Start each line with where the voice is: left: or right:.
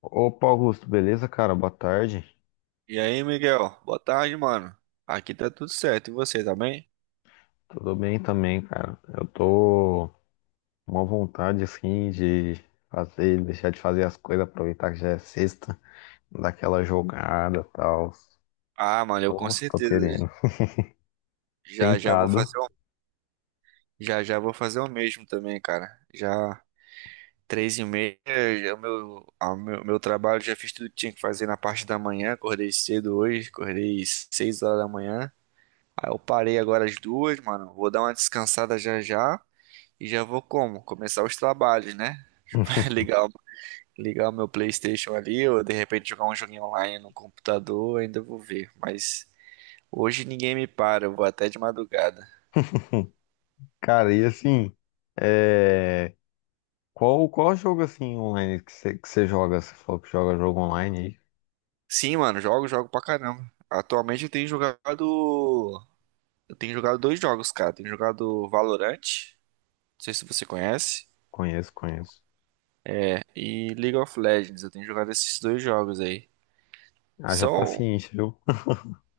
left: Opa, Augusto, beleza, cara? Boa tarde.
right: E aí, Miguel? Boa tarde, mano. Aqui tá tudo certo. E você, tá bem?
left: Tudo bem também, cara. Eu tô com uma vontade, assim, de fazer, deixar de fazer as coisas, aproveitar que já é sexta, daquela jogada e tal.
right: Ah, mano, eu com
left: Nossa, tô
right: certeza.
left: querendo.
right: Já já vou
left: Tentado.
right: fazer o... Já já vou fazer o mesmo também, cara. Já três e meia, já o meu, a meu, meu trabalho, já fiz tudo que tinha que fazer na parte da manhã. Acordei cedo hoje, acordei 6 horas da manhã. Aí eu parei agora às duas, mano. Vou dar uma descansada já já e já vou, como? Começar os trabalhos, né? Legal. Ligar o meu PlayStation ali, ou de repente jogar um joguinho online no computador, ainda vou ver. Mas hoje ninguém me para, eu vou até de madrugada.
left: Cara, e assim, é... qual jogo, assim, online que você joga? Você falou que joga jogo online aí.
right: Sim, mano, jogo, jogo pra caramba. Atualmente eu tenho jogado. Eu tenho jogado dois jogos, cara. Eu tenho jogado Valorant, não sei se você conhece,
left: Conheço, conheço.
right: e League of Legends. Eu tenho jogado esses dois jogos aí.
left: Haja
right: São.
left: paciência, viu?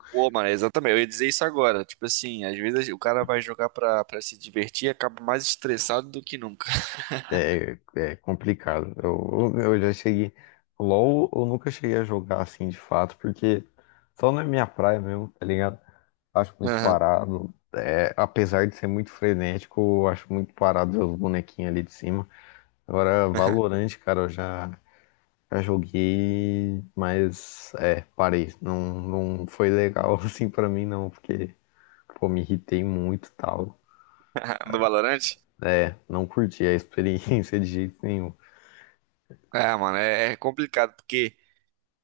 right: Pô, mano, exatamente, eu ia dizer isso agora. Tipo assim, às vezes o cara vai jogar pra se divertir e acaba mais estressado do que nunca.
left: É complicado. Eu já cheguei. LOL eu nunca cheguei a jogar assim de fato, porque só não é minha praia mesmo, tá ligado? Acho muito
right: Aham.
left: parado. É, apesar de ser muito frenético, eu acho muito parado ver os bonequinhos ali de cima. Agora, Valorant, cara, já joguei, mas é, parei. Não, não foi legal assim pra mim, não, porque pô, me irritei muito e tal.
right: No Valorant?
left: É, não curti a experiência de jeito nenhum.
right: É, mano, é complicado porque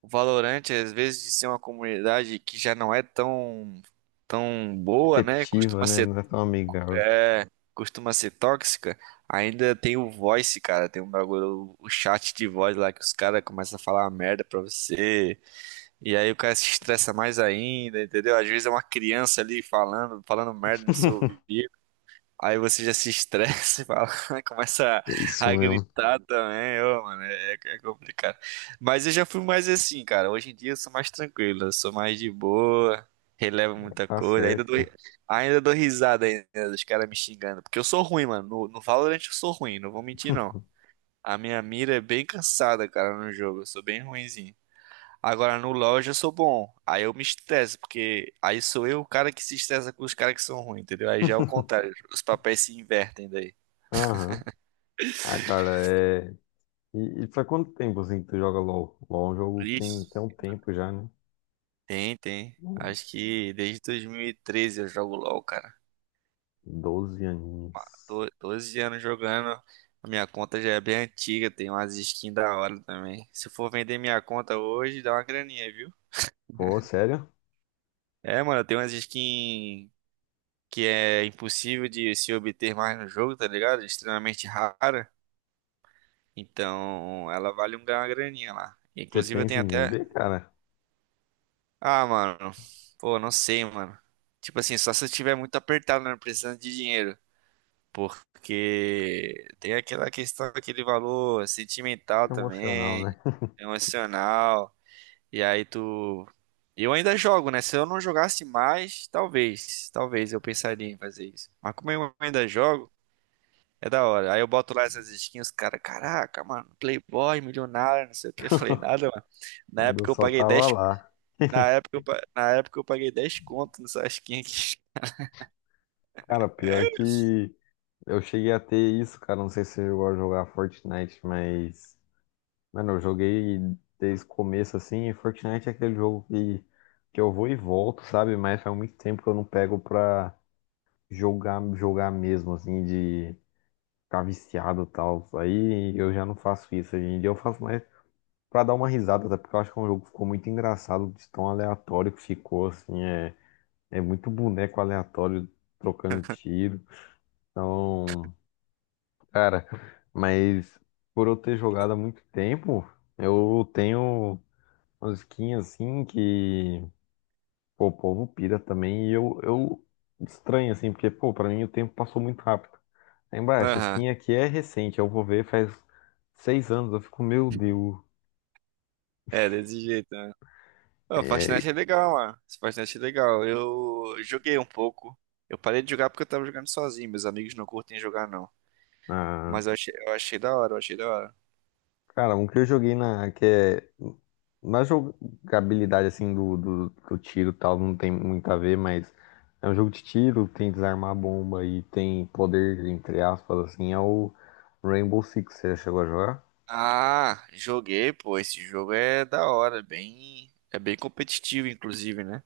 right: o Valorant, às vezes, de ser uma comunidade que já não é tão boa, né?
left: Receptiva,
right: Costuma
left: né?
right: ser,
left: Não é tão amigável.
right: é, costuma ser tóxica. Ainda tem o voice, cara. Tem um bagulho, o chat de voz lá, que os caras começam a falar uma merda pra você. E aí o cara se estressa mais ainda, entendeu? Às vezes é uma criança ali falando, falando merda no seu ouvido. Aí você já se estressa e fala, começa
left: É isso
right: a
left: mesmo.
right: gritar também. Ô, mano, é, é complicado. Mas eu já fui mais assim, cara. Hoje em dia eu sou mais tranquilo, eu sou mais de boa, relevo muita
left: Tá
right: coisa. Ainda
left: certo,
right: dou,
left: cara.
right: ainda dou risada ainda dos caras me xingando, porque eu sou ruim, mano. No Valorant eu sou ruim, não vou mentir não. A minha mira é bem cansada, cara, no jogo. Eu sou bem ruim. Agora no LoL eu já sou bom. Aí eu me estresso, porque aí sou eu o cara que se estressa com os caras que são ruins, entendeu? Aí já é o contrário, os papéis se invertem daí.
left: Aham. Ah, cara, é. E faz quanto tempo assim que tu joga LOL? LOL é um jogo que tem,
right: Isso.
left: tem um tempo já, né?
right: Tem, tem.
left: Hum,
right: Acho que desde 2013 eu jogo LoL, cara.
left: 12 aninhos.
right: Tô 12 anos jogando. A minha conta já é bem antiga, tem umas skins da hora também. Se eu for vender minha conta hoje, dá uma graninha, viu?
left: Pô, sério?
right: É, mano, tem umas skins que é impossível de se obter mais no jogo, tá ligado? Extremamente rara. Então, ela vale um- uma graninha lá.
left: Você
right: Inclusive, eu
left: pensa
right: tenho
left: em
right: até.
left: vender, cara?
right: Ah, mano. Pô, não sei, mano. Tipo assim, só se eu estiver muito apertado, né? Precisando de dinheiro. Porque tem aquela questão daquele valor sentimental
left: Que emocional,
right: também,
left: né?
right: emocional. E aí tu. Eu ainda jogo, né? Se eu não jogasse mais, talvez. Talvez eu pensaria em fazer isso. Mas como eu ainda jogo. É da hora. Aí eu boto lá essas skins, os cara, caraca, mano, Playboy, milionário, não sei o que. Eu falei, nada, mano. Na
left: Mas eu
right: época eu
left: só
right: paguei
left: tava
right: 10.
left: lá.
right: Na época eu paguei 10 conto nessa skin aqui.
left: Cara, pior que eu cheguei a ter isso, cara. Não sei se você chegou a jogar Fortnite, mas mano, eu joguei desde o começo assim, e Fortnite é aquele jogo que eu vou e volto, sabe? Mas faz muito tempo que eu não pego pra jogar mesmo, assim, de ficar viciado e tal. Aí eu já não faço isso hoje em dia, eu faço mais pra dar uma risada, até porque eu acho que é um jogo que ficou muito engraçado, de tão aleatório que ficou, assim, é muito boneco aleatório trocando tiro. Então, cara, mas por eu ter jogado há muito tempo, eu tenho musiquinha assim que, pô, o povo pira também. E eu estranho assim, porque, pô, pra mim o tempo passou muito rápido. Lembra, essa
right: Aham.
left: skin aqui é recente, eu vou ver faz seis anos. Eu fico, meu Deus.
right: É, desse jeito, né? Pô,
left: É,
right: Fortnite é legal, mano. Esse Fortnite é legal. Eu joguei um pouco. Eu parei de jogar porque eu tava jogando sozinho. Meus amigos não curtem jogar, não.
left: ah,
right: Mas eu achei da hora, eu achei da hora.
left: cara, um que eu joguei na, que é, na jogabilidade assim do tiro e tal, não tem muito a ver, mas é um jogo de tiro, tem desarmar a bomba e tem poder, entre aspas, assim, é o Rainbow Six. Você já chegou a jogar?
right: Ah, joguei, pô. Esse jogo é da hora, bem, é bem competitivo, inclusive, né?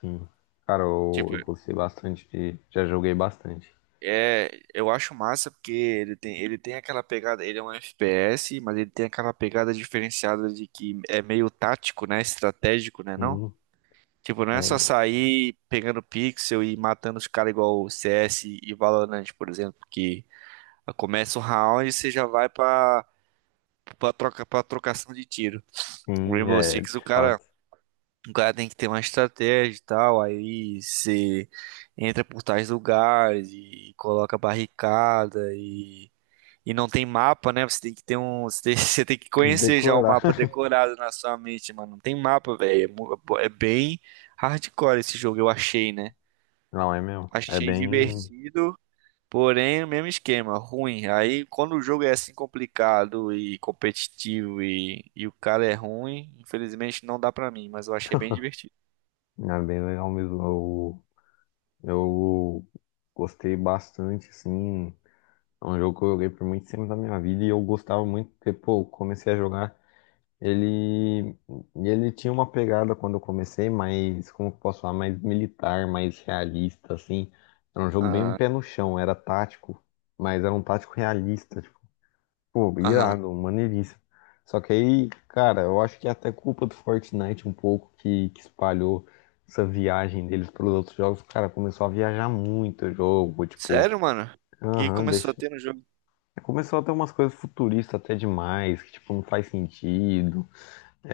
left: Sim. Cara, eu,
right: Tipo,
left: eu gostei bastante de. Já joguei bastante.
right: é, eu acho massa porque ele tem aquela pegada, ele é um FPS, mas ele tem aquela pegada diferenciada de que é meio tático, né? Estratégico, né, não?
left: Sim,
right: Tipo, não é só
left: é,
right: sair pegando pixel e matando os caras igual o CS e Valorant, por exemplo, que começa o round e você já vai pra troca, pra trocação de tiro. O
left: sim,
right: Rainbow.
left: é,
right: Six, o
left: de
right: cara,
left: fato.
right: o cara tem que ter uma estratégia e tal, aí você entra por tais lugares e coloca barricada. E não tem mapa, né? Você tem que ter um. Você tem, você tem que
left: Tem que
right: conhecer já o
left: decorar.
right: mapa decorado na sua mente, mano. Não tem mapa, velho. É, mu- é bem hardcore esse jogo, eu achei, né?
left: Não, é mesmo. É
right: Achei
left: bem.
right: divertido, porém, o mesmo esquema, ruim. Aí, quando o jogo é assim complicado e competitivo, e o cara é ruim, infelizmente não dá pra mim, mas eu achei bem divertido.
left: É bem legal mesmo. Eu gostei bastante, assim. É um jogo que eu joguei por muito tempo da minha vida e eu gostava muito, porque, pô, eu comecei a jogar. Ele, ele tinha uma pegada quando eu comecei, mais como eu posso falar, mais militar, mais realista, assim. Era um jogo bem
right: Ah,
left: pé no chão, era tático, mas era um tático realista, tipo, pô,
right: aham.
left: irado, maneiríssimo. Só que aí, cara, eu acho que é até culpa do Fortnite um pouco que espalhou essa viagem deles para os outros jogos. Cara, começou a viajar muito o jogo, tipo,
right: Sério, mano? O que
left: aham,
right: começou a
left: deixa.
right: ter no jogo?
left: Começou a ter umas coisas futuristas até demais, que, tipo, não faz sentido.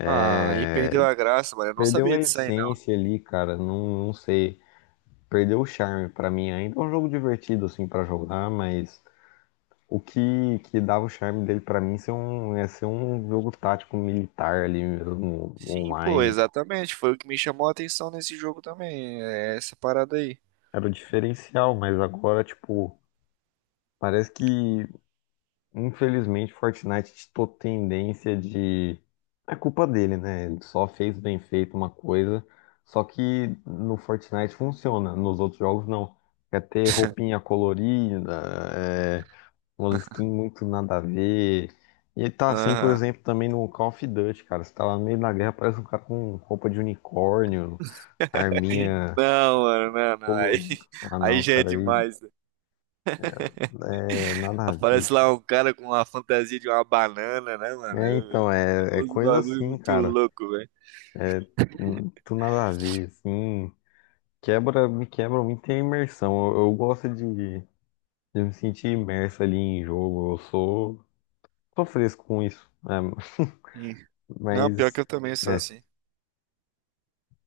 right: Ah, aí perdeu a graça, mano. Eu não
left: Perdeu a
right: sabia disso aí.
left: essência ali, cara. Não sei. Perdeu o charme pra mim. Ainda é um jogo divertido, assim, pra jogar, mas o que, que dava o charme dele pra mim ser um, é ser um jogo tático militar ali mesmo,
right: Sim, pô,
left: online.
right: exatamente. Foi o que me chamou a atenção nesse jogo também. É essa parada aí.
left: Era o diferencial, mas agora, tipo, parece que infelizmente, Fortnite tem tendência de. É culpa dele, né? Ele só fez bem feito uma coisa. Só que no Fortnite funciona, nos outros jogos não. Quer ter roupinha colorida, é... umas skins muito nada a ver. E tá assim, por
right: Aham.
left: exemplo, também no Call of Duty, cara. Você tá lá no meio da guerra, parece um cara com roupa de unicórnio, arminha
right: Não, mano, não, não. Aí,
left: colorida. Ah,
right: aí
left: não,
right: já é
left: cara, aí
right: demais, né?
left: é nada a ver,
right: Aparece lá
left: cara.
right: um cara com uma fantasia de uma banana, né, mano?
left: É, então, é
right: Os
left: coisa
right: bagulho
left: assim,
right: muito
left: cara.
right: louco, velho.
left: Muito nada a ver, assim, me quebra muito a imersão. Eu gosto de me sentir imerso ali em jogo, sou fresco com isso, né?
right: Sim. Não, pior que
left: Mas,
right: eu também sou
left: é,
right: assim.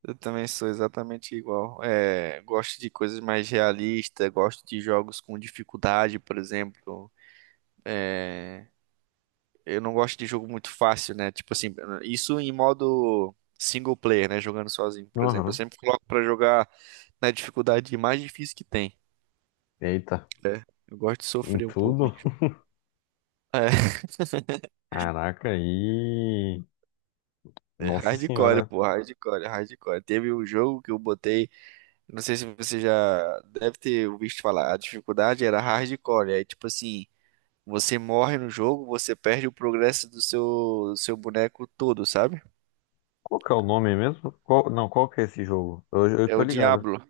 right: Eu também sou exatamente igual. É, gosto de coisas mais realistas, gosto de jogos com dificuldade, por exemplo. Eu não gosto de jogo muito fácil, né? Tipo assim, isso em modo single player, né? Jogando sozinho, por exemplo. Eu
left: aham,
right: sempre coloco pra jogar na dificuldade mais difícil que tem.
left: eita,
right: É, eu gosto de
left: em
right: sofrer um pouco em
left: tudo,
right: jogo. É,
left: caraca, aí
right: é
left: nossa
right: hardcore,
left: senhora,
right: pô, hardcore, hardcore. Teve um jogo que eu botei, não sei se você já deve ter visto falar, a dificuldade era hardcore. Aí, tipo assim, você morre no jogo, você perde o progresso do seu boneco todo, sabe?
left: qual que é o nome mesmo? Qual- não, qual que é esse jogo? Eu
right: É
left: tô
right: o
left: ligado.
right: Diablo.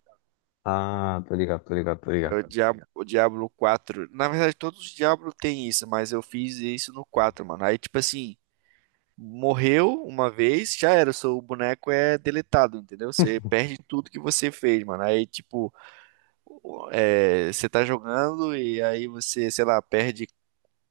left: Ah, tô ligado, tô ligado, tô
right: É
left: ligado.
right: o Diablo quatro. Na verdade, todos os Diablo têm isso, mas eu fiz isso no quatro, mano. Aí, tipo assim, morreu uma vez, já era. O seu boneco é deletado, entendeu? Você perde tudo que você fez, mano. Aí, tipo, é, você tá jogando e aí você, sei lá, perde,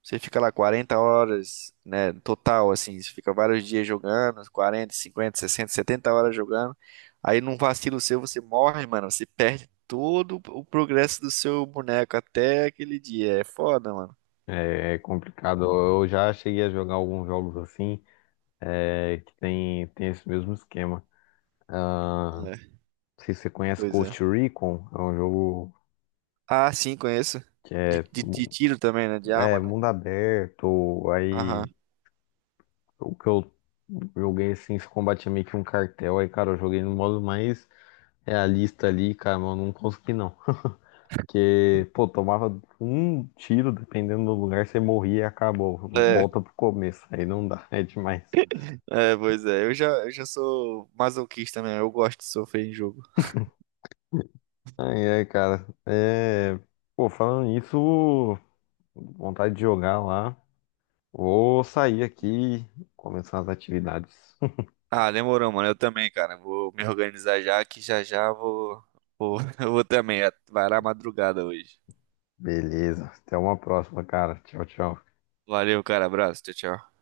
right: você fica lá 40 horas, né, total, assim, você fica vários dias jogando, 40, 50, 60, 70 horas jogando. Aí num vacilo seu você morre, mano, você perde todo o progresso do seu boneco até aquele dia. É foda, mano.
left: É complicado, eu já cheguei a jogar alguns jogos assim, é, que tem esse mesmo esquema. Ah,
right: É,
left: não sei se você conhece
right: pois é.
left: Ghost Recon, é um jogo
right: Ah, sim, conheço.
left: que
right: De,
left: é,
right: de, de
left: mu-
right: tiro também, né, de
left: é
right: arma, né?
left: mundo aberto.
right: Aham.
left: Aí o que eu joguei assim, esse combate é meio que um cartel. Aí, cara, eu joguei no modo mais realista ali, cara, mas eu não consegui não. Porque, pô, tomava um tiro, dependendo do lugar, você morria e acabou.
right: É,
left: Volta pro começo, aí não dá, é demais.
right: é, pois é. Eu já sou masoquista mesmo, eu gosto de sofrer em jogo.
left: Aí, é, cara, é. Pô, falando nisso, vontade de jogar lá. Vou sair aqui, começar as atividades.
right: Ah, demorou, mano. Eu também, cara. Vou me organizar já que já já vou, eu vou também. Vai lá madrugada hoje.
left: Beleza, até uma próxima, cara. Tchau, tchau.
right: Valeu, cara. Abraço. Tchau, tchau.